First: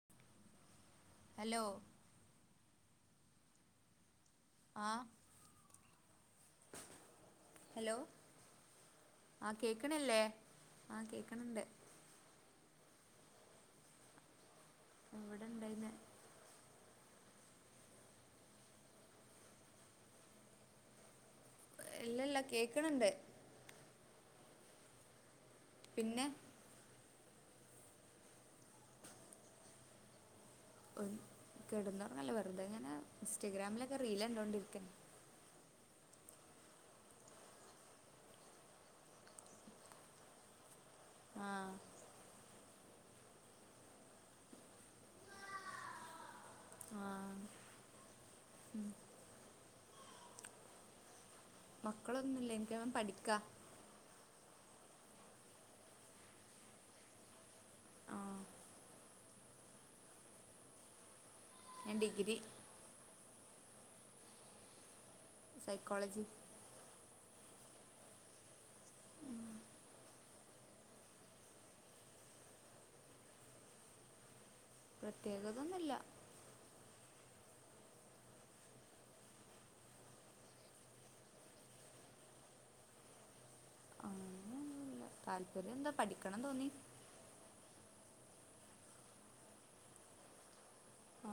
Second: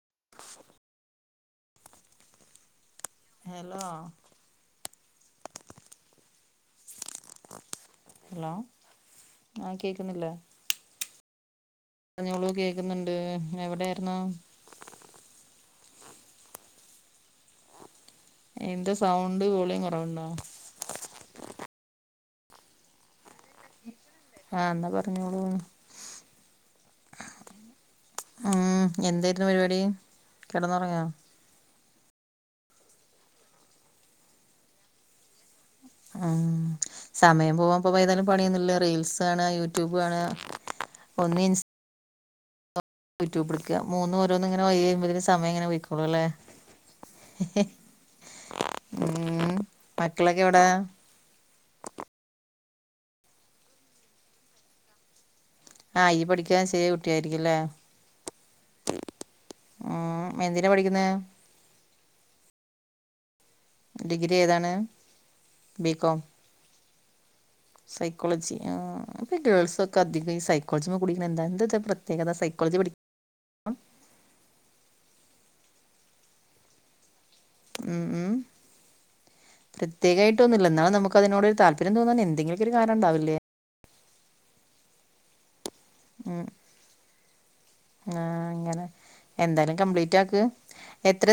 [inaudible] Hello? Hello? അ hello hello ആ കേക്കണല്ലേ? ആ കേക്കണണ്ട്. പറഞ്ഞോളൂ കേക്കുന്നുണ്ട് എവിടെയായിന്നു. എവിടെണ്ടായിന്ന് എന്റെ സൗണ്ട് ഒളിയും കുറവുണ്ടോ? ഇല്ല ഇല്ല കേക്കണണ്ട്. ആഹ എന്നാ പറഞ്ഞോളൂ. പിന്നെ ഉം എന്തായിരുന്നു പരിപാടി കിടന്നുറങ്ങാ. കെടുന്നോറഞ്ഞല്ല വെറുതെങ്ങെ ഇൻസ്റ്റാഗ്രാമിലൊക്കെ റില് കണ്ടോണ്ടിരിക്കെ. ഉം സമയം പോവാൻ പ ഏതാലും പണിയൊന്നുംല്ല. റീൽസ് ആണ് യൂട്യൂബ് ആണ്. ആ ഒനിൻസ് യൂട്യൂബ എടുക്ക മൂന്ന്ോരോന്ന് ഇങ്ങനെ വൈഴമ്പ്പതിന് സമംങ്ങനെ ഒഴിക്കളൂ അല്ലേ ആ ഉം മക്കളൊക്കെ എവിടൊ മക്കളൊന്നുമില്ല എനിക്കാ പഠിക്കാ ആഹ ഈ പഠിക്കാ ശെിറിയ കുട്ടിയ ആയിരിക്കോല്ലേ? ആ ഉം എന്തിനതിനാ പഠിക്കുന്നോ? ഞൻ ഡിഗ്രി ഡിഗ്രി ഏതാണ്? B Com psychology. സൈക്കോളജി ആ ഇപ്പൊ ഗേൾസ് ഒക്കെ അധികം ഈ സൈക്കോളജി കുടിക എന്താ എ പ്രത്യേകത. കോളേജിപഠി പ്രത്യേകതൊന്നുമില്ല. ഉം ഉ പ്രത്യേകമായിട്ട് ഒന്നുമില്ല എന്നാലും നമുക്ക് അതിനോ ഒരു താല്പര്യം തോന്നാൻ എന്തെങ്കിലൊക്ക ഒരു കാരണം ഉണ്ടാവില്ലേ? അങ്ങനെനുല്ല താല്പര്യം എന്താ പഠിക്കണം തോന്നി. ആഹ ഇങ്ങനെ എന്തായാലും കംപ്ലീറ്റ് ആക്ക്.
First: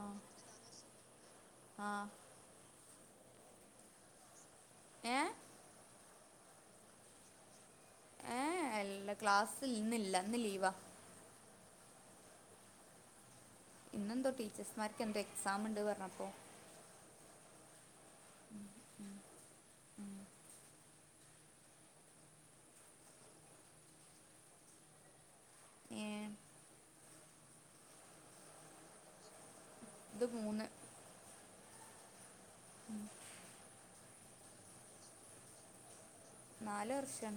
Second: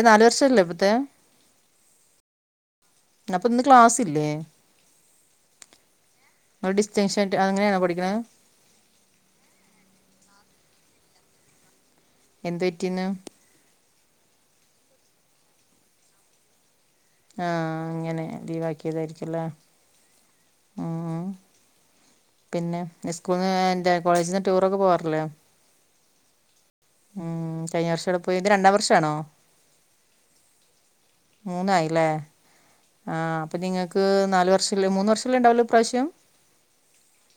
ആ നാല് വർഷല്ലോ ഇപ്പത്തെ? ആ അപ്പൊ ഇന്ന് ക്ലാസ്ല്ലേ? ഏ ഡിസ്റ്റൻഷൻ് അങ്ങനെയ പഠിക്ക ഏ എല്ല ക്ലാസ് ഇന്നില്ല ഇന്ന് ലീവാ എന്ത് പറ്റിന്ന്. ഇന്നെന്തോ ടീച്ചേഴ്സ്മാർക്ക് എന്തോ എക്സാം ഉണ്ട് പറഞ്ഞപ്പോ. ആഹ അങ്ങനെ ലീവ് ആക്കിയതായിരിക്കല്ലേ? പിന്നെ സ്കൂളന്ന് എ കോളേജിൽന്ന് ടൂർൊക്കെ പോവാറില്ലോ? ഉം കഴിഞ്ഞ വർഷംഎവിടെ പോയി ഇത് രണ്ടാം വർഷ ആണോ? ഇത് മൂന്ന്. മൂന്നായില്ലേ ആഹ അപ്പൊ നിങ്ങക്ക് നാലു വർഷ മൂന്ന് വർഷല്ല ഉണ്ടാവല്ലോ പ്രാവശ്യം നാല് വർഷം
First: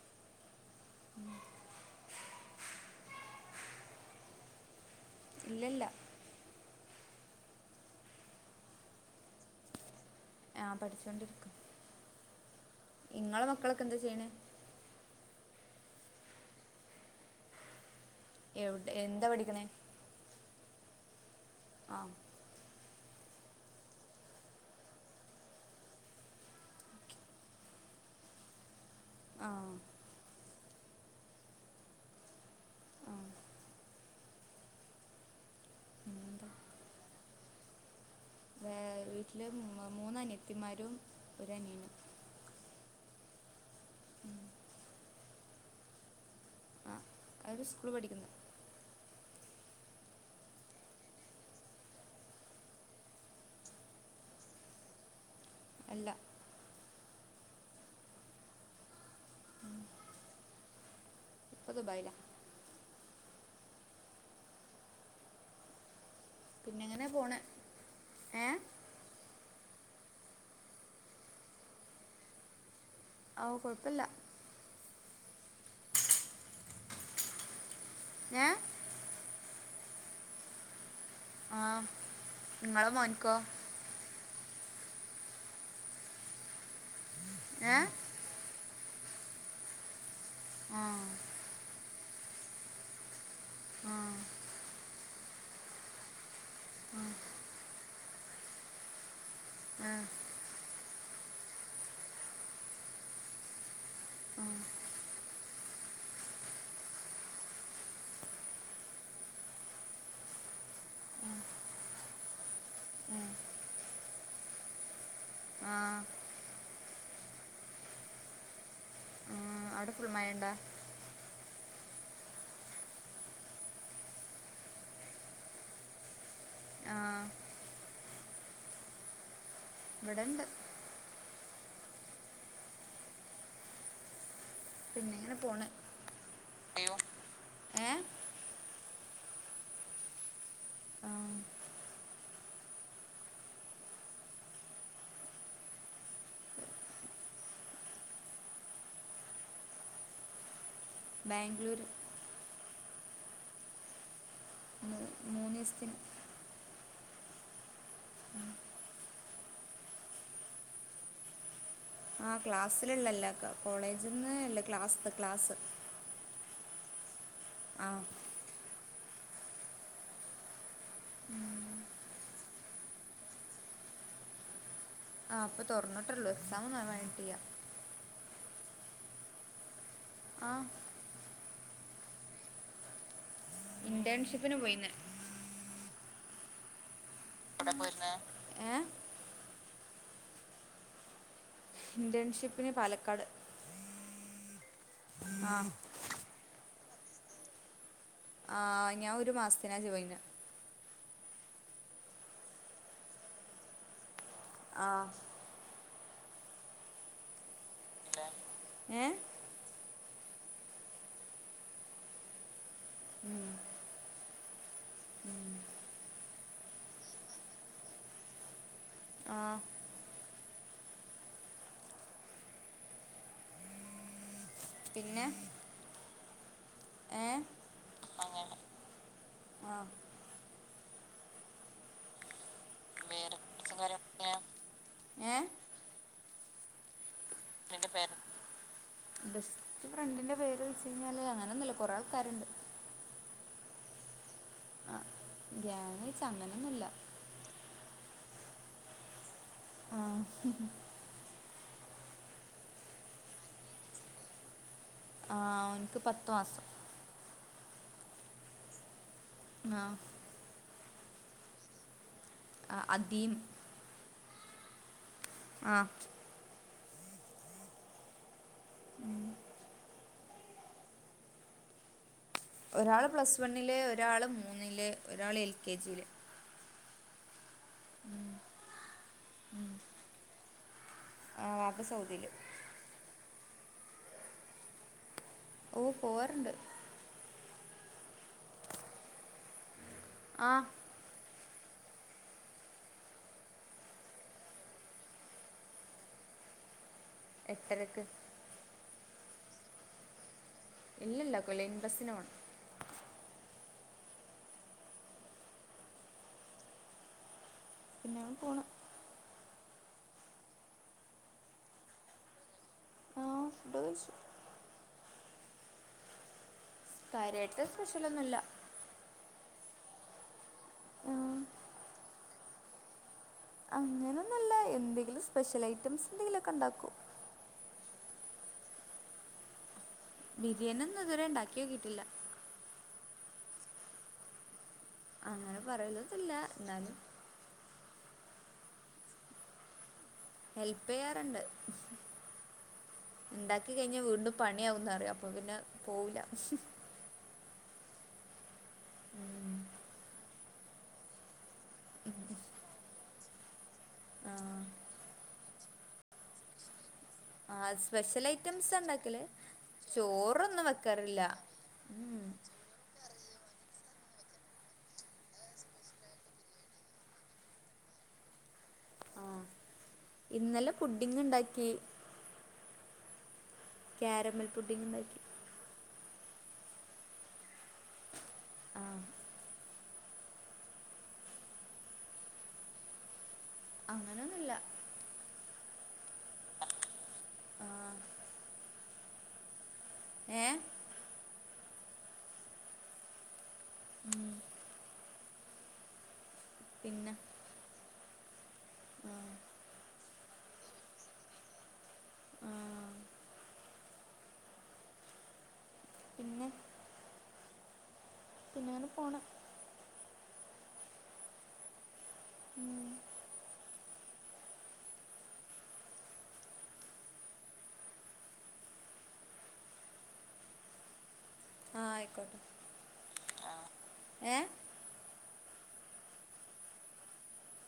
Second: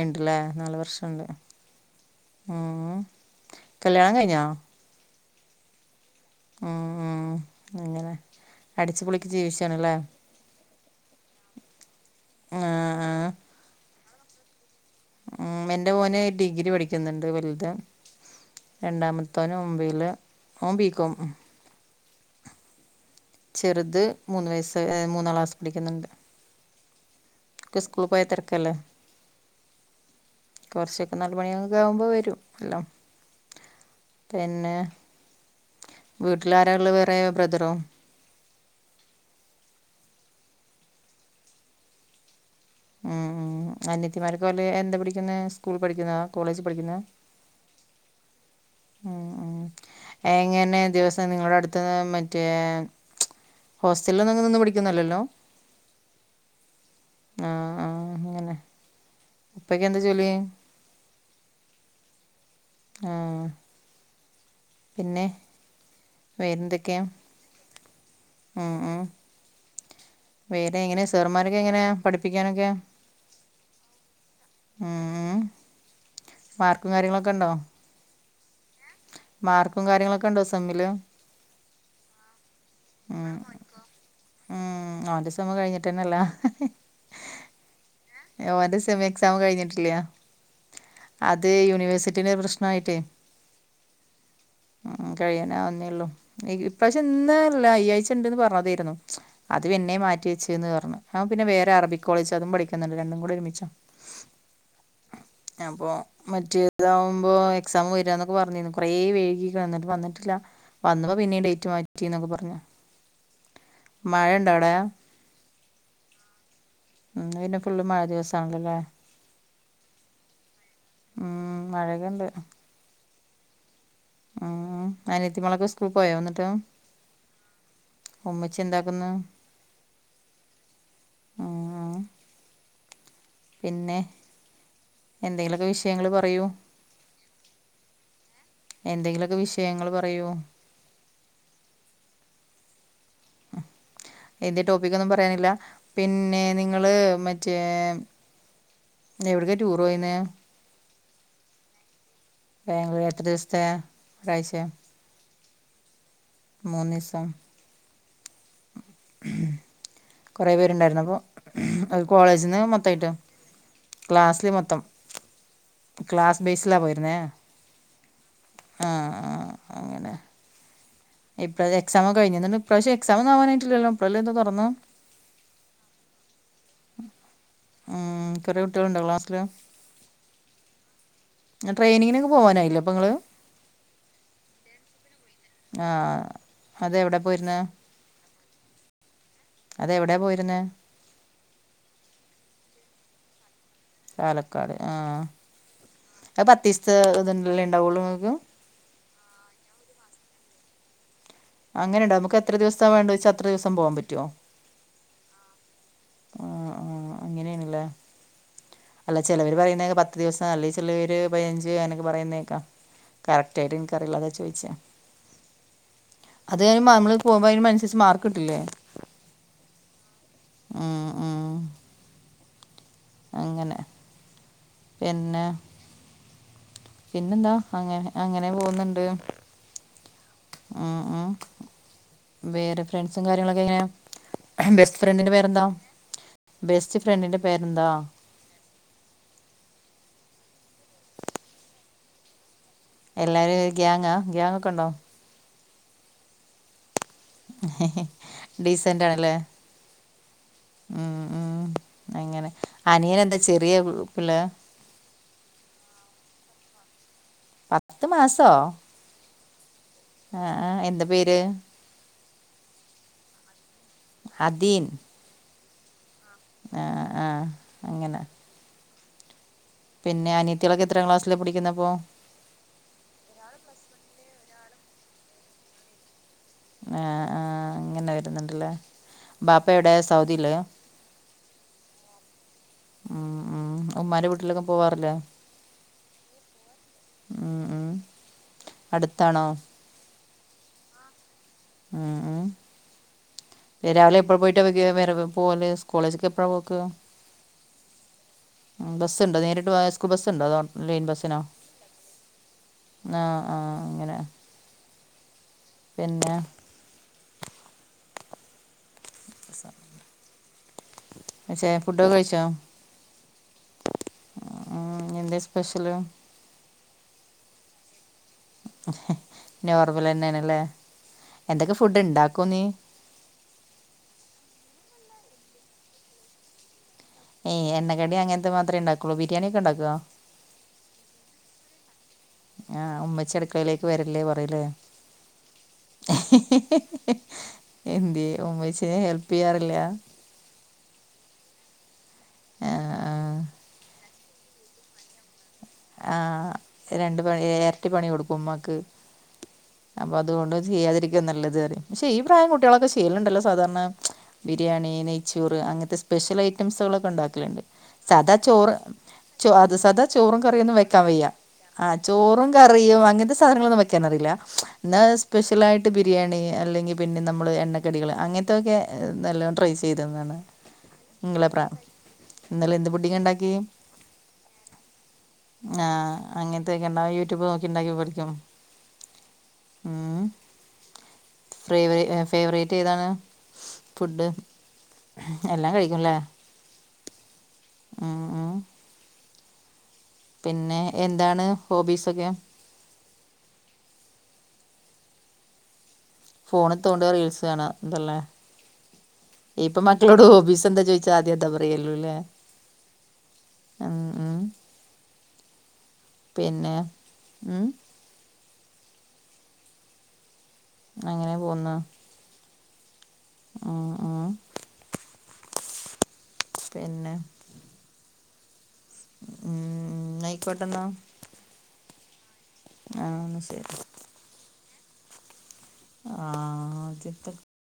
ഉണ്ടല്ലേ നാല വർഷമുണ്ട് ഉം കല്യാണ കഴിഞ്ഞോ ഇല്ലല്ല ഉ അങ്ങനെ അടിച്ചുപൊളിക്ക് ജീവിച്ചാണ്ല്ലേ ആ് പഠിച്ചൊണ്ടിരിക്കും ആ, ആ. നിങ്ങളെ മക്കളൊക്കെ എന്താ ചെയ്യണ ഉ എന്റെ മോനെ ഡിഗ്രി പഠിക്കുന്നുണ്ട് വലുത എവിടെ എന്താ രണ്ടാമത്തവന് പഠിക്കണേ മുമ്പയില് ഓ ബികോം ആ ചെറുത് മൂന്ന് വയസ്സ് മൂന്നാള് ആസ് പിടിക്കുന്നുണ്ട് കുക്ക സ്കൂൾ പോയ തരക്കല്ല ആ കുറച്ചൊക്കെ നാല മണിെ ആകുമ്പോ വരും എല്ലാം ആ പിന്നെ എന്താ വീട്ടിലാരള്ള വേറെ ബ്രദറോ വീട്ടില് മൂന്ന അനിയത്തിമാരും ഒരു അനിയനും ഉം ഉ അനയത്തിമാർക്കലെ എന്താ പഠിക്കുന്ന സ്കൂൾ പഠിക്കുന്നാ കോളേജ് പഠിക്കുന്നാ സ്കൂൾ പഠിക്കുന്നു ഉ ഉ എങ്ങനെ ദിവസം നിങ്ങളുടെ അടുത്തന്ന് മറ്റേ ഹോസ്റ്റലിൽ ഒന്നും നിന്ന് പിടിക്കുന്നല്ലല്ലോ അല്ല ആ ആഹ അങ്ങനെ ഇപ്പക്ക എന്താ ജോലി ഇപ്പത്പൈല ആഹ പിന്നെ പിന്നെ എങ്ങനെ പോണ ആഹ ഉഹ വേറെ എങ്ങനാ സെറുമാരൊക്കെ എങ്ങനെയാ പഠിപ്പിക്കാനൊക്കെ ഓ കൊഴപ്പില്ല ഉ പാർക്കും കാര്യങ്ങളൊക്കെ ഉണ്ടോ ഏഹ മാർക്കും കാര്യങ്ങളൊക്കെ ഉണ്ടോ സെമ്മില് ആഹ നിങ്ങളെ മോനിക്കോ ഉം അവന്റെസമം കഴിഞ്ഞിട്ടന്നെല്ലാ ഏ ഓന്റെ സെമി എക്സാം കഴിഞ്ഞിട്ടില്ല ആ അത് യൂണിവേഴ്സിറ്റി പട്ടെ പ്രശ്നായിട്ടേ ആഹ ഉ കഴിയാന ഒന്നേള്ളൂ ഇപ്രാവശ്യം ഇന്നല്ല അയ്യഴ്ച്ച ഉണ്ട്ന്ന് പറഞ്ഞതായിരുന്നു അത്ും ആ, എന്നെ മാറ്റിവെച്ചെന്ന് പറഞ്ഞു പിന്നെ വേറെ അറബിക് കോളേജ് അും പഠിക്ക രണ്ടും കൂടെ ഒരുമിച്ചോ ആ, [inaudible] അപ്പോൾ മറ്റേതാകുമ്പോൾ എക്സാം വര എന്നൊക്കെ പറഞ്ഞിരുന്നു കുറേ പേഴുകി എന്നിട്ട് വന്നിട്ടില്ല വന്നപ്പോ പിന്നീ ഡേറ്റ് മാറ്റി എന്നൊക്കെ പറഞ്ഞ ഉം മഴേ ണ്ടാവിടെ ആ, ഉ പിന്നെ ഫുള്ള് മഴ ദിവസ ആണല്ലല്ലേ ഉം, അവിടെ ഫുൾ മയണ്ടാ ഉം മഴകണ്ട് ഉം അനിയത്തിമളക്കെ സ്കൂൾ പോയ വന്നിട്ട് ആ ഉമ്മച്ചി എന്താക്കുന്നു? ഇവഡെണ്ട്. പിന്നെ പിന്നെ ഇങ്ങനെ എന്തെങ്കിലൊക്കെ പോണ് വിഷയങ്ങൾ പറയൂ? ഏ എന്തെങ്കിലുമൊക്കെ വിഷയങ്ങൾ പറയൂ? ആ, ഏതേ ടോപ്പിക്കൊന്നും പറയാനില്ല, പിന്നെ നിങ്ങള് മറ്റേ എവ്ട്ക്ക ടൂർ പോയിന്നേ? ബാംഗ്ളൂര്. ബാംഗ്ലൂർ എത്ര ദിവസത്തെ? ഒരാഴ്ചയോ മൂ, മൂന്ന് ദിവസത്തിന്. മൂന്നീസം? കുറെേ പേരുണ്ടായിരുന്നോ പ്പോ? ആഹ ക്ലാസ്സിലള്ളല്ലക്ക, കോളേജിൽ ന്ന ക്ലാസ്സിൽ ല്ല ക്ലാസ് ക്ലാസ്സ് സിലാ പോയിരുന്നേ? ആഹ. ആ, ആ അങ്ങനെ. പക്ഷെ എക്സാമൊന്നും നാവാനായിട്ടില്ലല്ലോ പ്പഴല്ലേ പ്പൊ തുറന്നേ? ആഹ പ്പൊ തൊറന്നിട്ടൊള്ളൂ, എക്സാമൊന്നും ആ വനായിട്ടില്ല. ട്ടണ്ടോ ക്ലാസ്സില്? ആഹ. ട്രയിനിങ്ങിന് ഒക്കെ പോവാനായില്ലേ പ്പൊ ങ്ങള്? ഇന്റേൺഷിപ്പിന് പോയിന്ന്. ആഹ അതെവിടെ പോയിരുന്നെ? എവിടെ പോയിരുന്നേ ഏ അതെവിടെ പോയി ന്നേ? ഇന്റേൺഷിപ്പിന് പാലക്കാട്. പാലക്കാട് ആഹ ആ അ പതീസത്തെ തല്ലേ ണ്ടാവുള്ളൂ? ആഹ, ഞാ ഒരു മാസത്തിനാ ജോയിന്. അങ്ങനെണ്ടോ, നമുക്കെത്ര ദിവസാ വേണ്ട ച്ചാ അത്രദിവസം പോവാ പറ്റോ? ആഹ. ആ, ആ അങ്ങനെയാണ്ല്ലേ? ഇല്ലേ അല്ല ഏ ചെലവര് പറയുന്നതേക്ക പത്ത് ദിവസ, അല്ലേ ചെലവര് പയിനഞ്ച് അ നൊക്കെ പറയുന്നേക്കാ കറക്റ്റാ യിട്ട് ൻക്കറീല്ലാതാ ചോയിചേ? അത് പറീമ്പോ നമ്മള് പോകുമ്പോ അതിന നുസരിച്ച് മാർക്ക് കിട്ടില്ലേ? ആഹ. ആ, ആ. അങ്ങനെ, പിന്നെ? ഏ പിന്നെന്താ അങ്ങനെ, അങ്ങനെ പോകുന്നുണ്ട്. ആ ഉം, ഉം. വേറെ ഫ്രണ്ട്സും കാര്യങ്ങളൊക്കെ എങ്ങനെ? വേറെ ബെസ്റ്റ് ഫ്രണ്ടിന്റെ ഏ പേരെന്താ? ബെസ്റ്റ്ഫ്ര ഫ്രണ്ടിന്റെ പേരെന്താ? നിന്റെ പേര് ബെസ്റ്റ് ഫ്രണ്ടിന്റെ പേര് വെച്ചയിഞ്ഞാല്, അങ്ങനെ ഒന്നുല്ല കുറെ ആൾക്കാര്ണ്ട്. എല്ലാരും ഗ്യാങ്ങാ, ഗ്യാങ്ങൊക്കെ ണ്ടോ? ആ ഗ്യാങ് ച്ച അങ്ങനൊന്നൂല്ല. ഹെ, ഹെ ഡീസന്റാണല്ലേ? ആഹ, ഹ്, ഹ്. അങ്ങനെ അനിയനെന്താ ചെറിയ പിള്ളയാ? ആഹ, ഓന്ക്ക് പത്തു മാസം. പത്ത് മാസോ! ആ ആഹ എന്താ പേര്? അ അദീം. അദീം? ആഹ. ആ ആ അങ്ങനെ. ഉം പിന്നെ അനിയത്തികളൊക്കെ എത്രാം ക്ലാസ്സിലാ പഠിക്കുന്നപ്പോ? ഒരാള് പ്ലസ് വണ്ണില് ഒരാള് മൂന്നില് ഒരാള് എൽ കെ ജിയില്. ആ ആ അങ്ങനെ വരുന്നുണ്ടല്ലേ ബാപ്പ എടെ സൗദിയില്? ആ വാപ്പ സൗദീല്. ഉം ഉമ്മാന്റെ വീട്ടിലൊക്കെ പോവാറില്ലേ? ഓ പോവാറുണ്ട്. ഉം ഉം അടുത്താണോ? ആ ഉം ഉം രാവിലെ എപ്പഴാ പോയിട്ടാവക്ക വരവ് പോവല് കോളേജക്ക് എപ്പഴാ പോക്ക്? എട്ടരക്ക്. ബസ്സൊണ്ടോ നേരിട്ട് പോയാസ്കൂ ബസ്സൊണ്ടോ അതോ? ലൈൻ ഇല്ലില്ല ബസ്സിനോ ക്ക് ലൈൻ ബസ്സിനുപോണം. ആ ആ അങ്ങനെ പിന്നെ പിന്നെങ്ങനെ പോണു. ക്ഷേ ഫുഡൊക്കെ കഴിച്ചോ? ആ ഫുഡ്കയിച്ചു. ഉം എന്ത സ്പെഷ്യല്? കാര്യമായിട്ട് സ്പെഷ്യലൊന്നുല്ല. നോർമല് തന്നെണല്ലേ എന്തൊക്കെ ഫുഡ് ഇണ്ടാക്ക ക്കുന്നെ? അങ്ങനൊന്വില്ല എന്തെങ്കിലും സ്പെഷ്യൽ ഐറ്റംസ് എന്തെങ്കിലുവൊക്കെ ഒണ്ടാക്കും. ഈ എണ്ണക്കടി അങ്ങനത്തെ മാത്രേ ഇണ്ടാക്കുള്ളൂ ബിരിയാണിയൊക്കെ ഉണ്ടാക്കുവോ? ബിരിയാണി ഒന്നും ഇതുവരെ ഉണ്ടാക്കിയോക്കിട്ടില്ല. ആ ഉമ്മച്ചിയടുക്കളയിലേക്ക് വരല്ലേ പറയുവല്ലേ. അങ്ങനെ പറയലതില്ല എന്നാലും എന്തേ ഉമ്മച്ചിനെ ഹെൽപ് ചെയ്യാറില്ല? ഹെല്പ് ചെയ്യാറുണ്ട്, ആഹ് ആഹ് ഉണ്ടാക്കി കഴിഞ്ഞാ വീണ്ടും പണിയാവുന്നറിയാം അപ്പോ പിന്നെ ആ പോവില്ല രണ്ട് പണി എരട്ടി പണി കൊടുക്കും ഉമ്മാക്ക് അപ്പൊ അതുകൊണ്ട് ചെയ്യാതിരിക്കുക നല്ലത് പറയും പക്ഷെ ഈ പ്രായം കുട്ടികളൊക്കെ ചെയ്യലുണ്ടല്ലോ സാധാരണ, ആ ബിരിയാണി നെയ്ച്ച ചോറ് അങ്ങനത്തെ സ്പെഷ്യൽ ഐറ്റംസുകളൊക്കെ. ആ ഉണ്ടാക്കിയൊണ്ട് സ്പെഷ്യൽ സാദാ ഐറ്റംസ് ചോറ് ഉണ്ടാക്കല് ച സാദാ ചോറും ചോറൊന്നും കറിയൊന്നും വെക്കാൻ വെക്കാറില്ല വയ്യ ആ ഉം. ചോറും കറിയും അങ്ങനത്തെ സാധനങ്ങളൊന്നും വയ്ക്കാനറിയില്ല ന്നെ സ്പെഷ്യലായിട്ട് ബിരിയാണി അല്ലെങ്കിൽ പിന്നെ നമ്മള് എണ്ണക്കടികൾ അങ്ങന നൊക്കെ നല്ല ഞാൻ ട്രൈ ചെയ്തന്നാണ്. ഇന്നലെ പുഡിങ് ഉണ്ടാക്കി ഇന്നലെ എന്റെ പുഡിങ് ഒണ്ടാക്കി കാരമൽ പുഡിങ് ഉണ്ടാക്കി. ആ അങ്ങനത്തെക്കെ ഇണ്ട ആ യൂട്യൂബ് നോക്കി ഉണ്ടാക്കി പഠിക്കും. ആ ഉ ഫേവർ ഫേവറേറ്റ് ഏതാണ്? ഫുഡ്? അങ്ങനൊന്നുല്ല എല്ലാം കഴിക്കുംല്ലേ ആഹ് ഉം ഉം ഏഹ് പിന്നെ എന്താണ് ഹോബീസൊക്കെ? ഉം ഫോണിത്തോണ്ടുക പിന്നെ റീൽസ് കാണുക ഇതല്ലേ? ആഹ് ഇപ്പൊ മക്കളോട് ഹോബീസ് എന്താ ചോയിച്ചാ ആദ്യം എന്താ പറയല്ലൂല്ലേ. ആഹ് ആ ആ പിന്നെ ഉം പിന്നാന പോണ്. അങ്ങനെ പോന്ന ഉം ആ ആ പിന്നെ ഉം നയിക്കോട്ടെന്ന ആ ആയിക്കോട്ടെ. ആ ശരി. ഏ? ആ [unintelligible]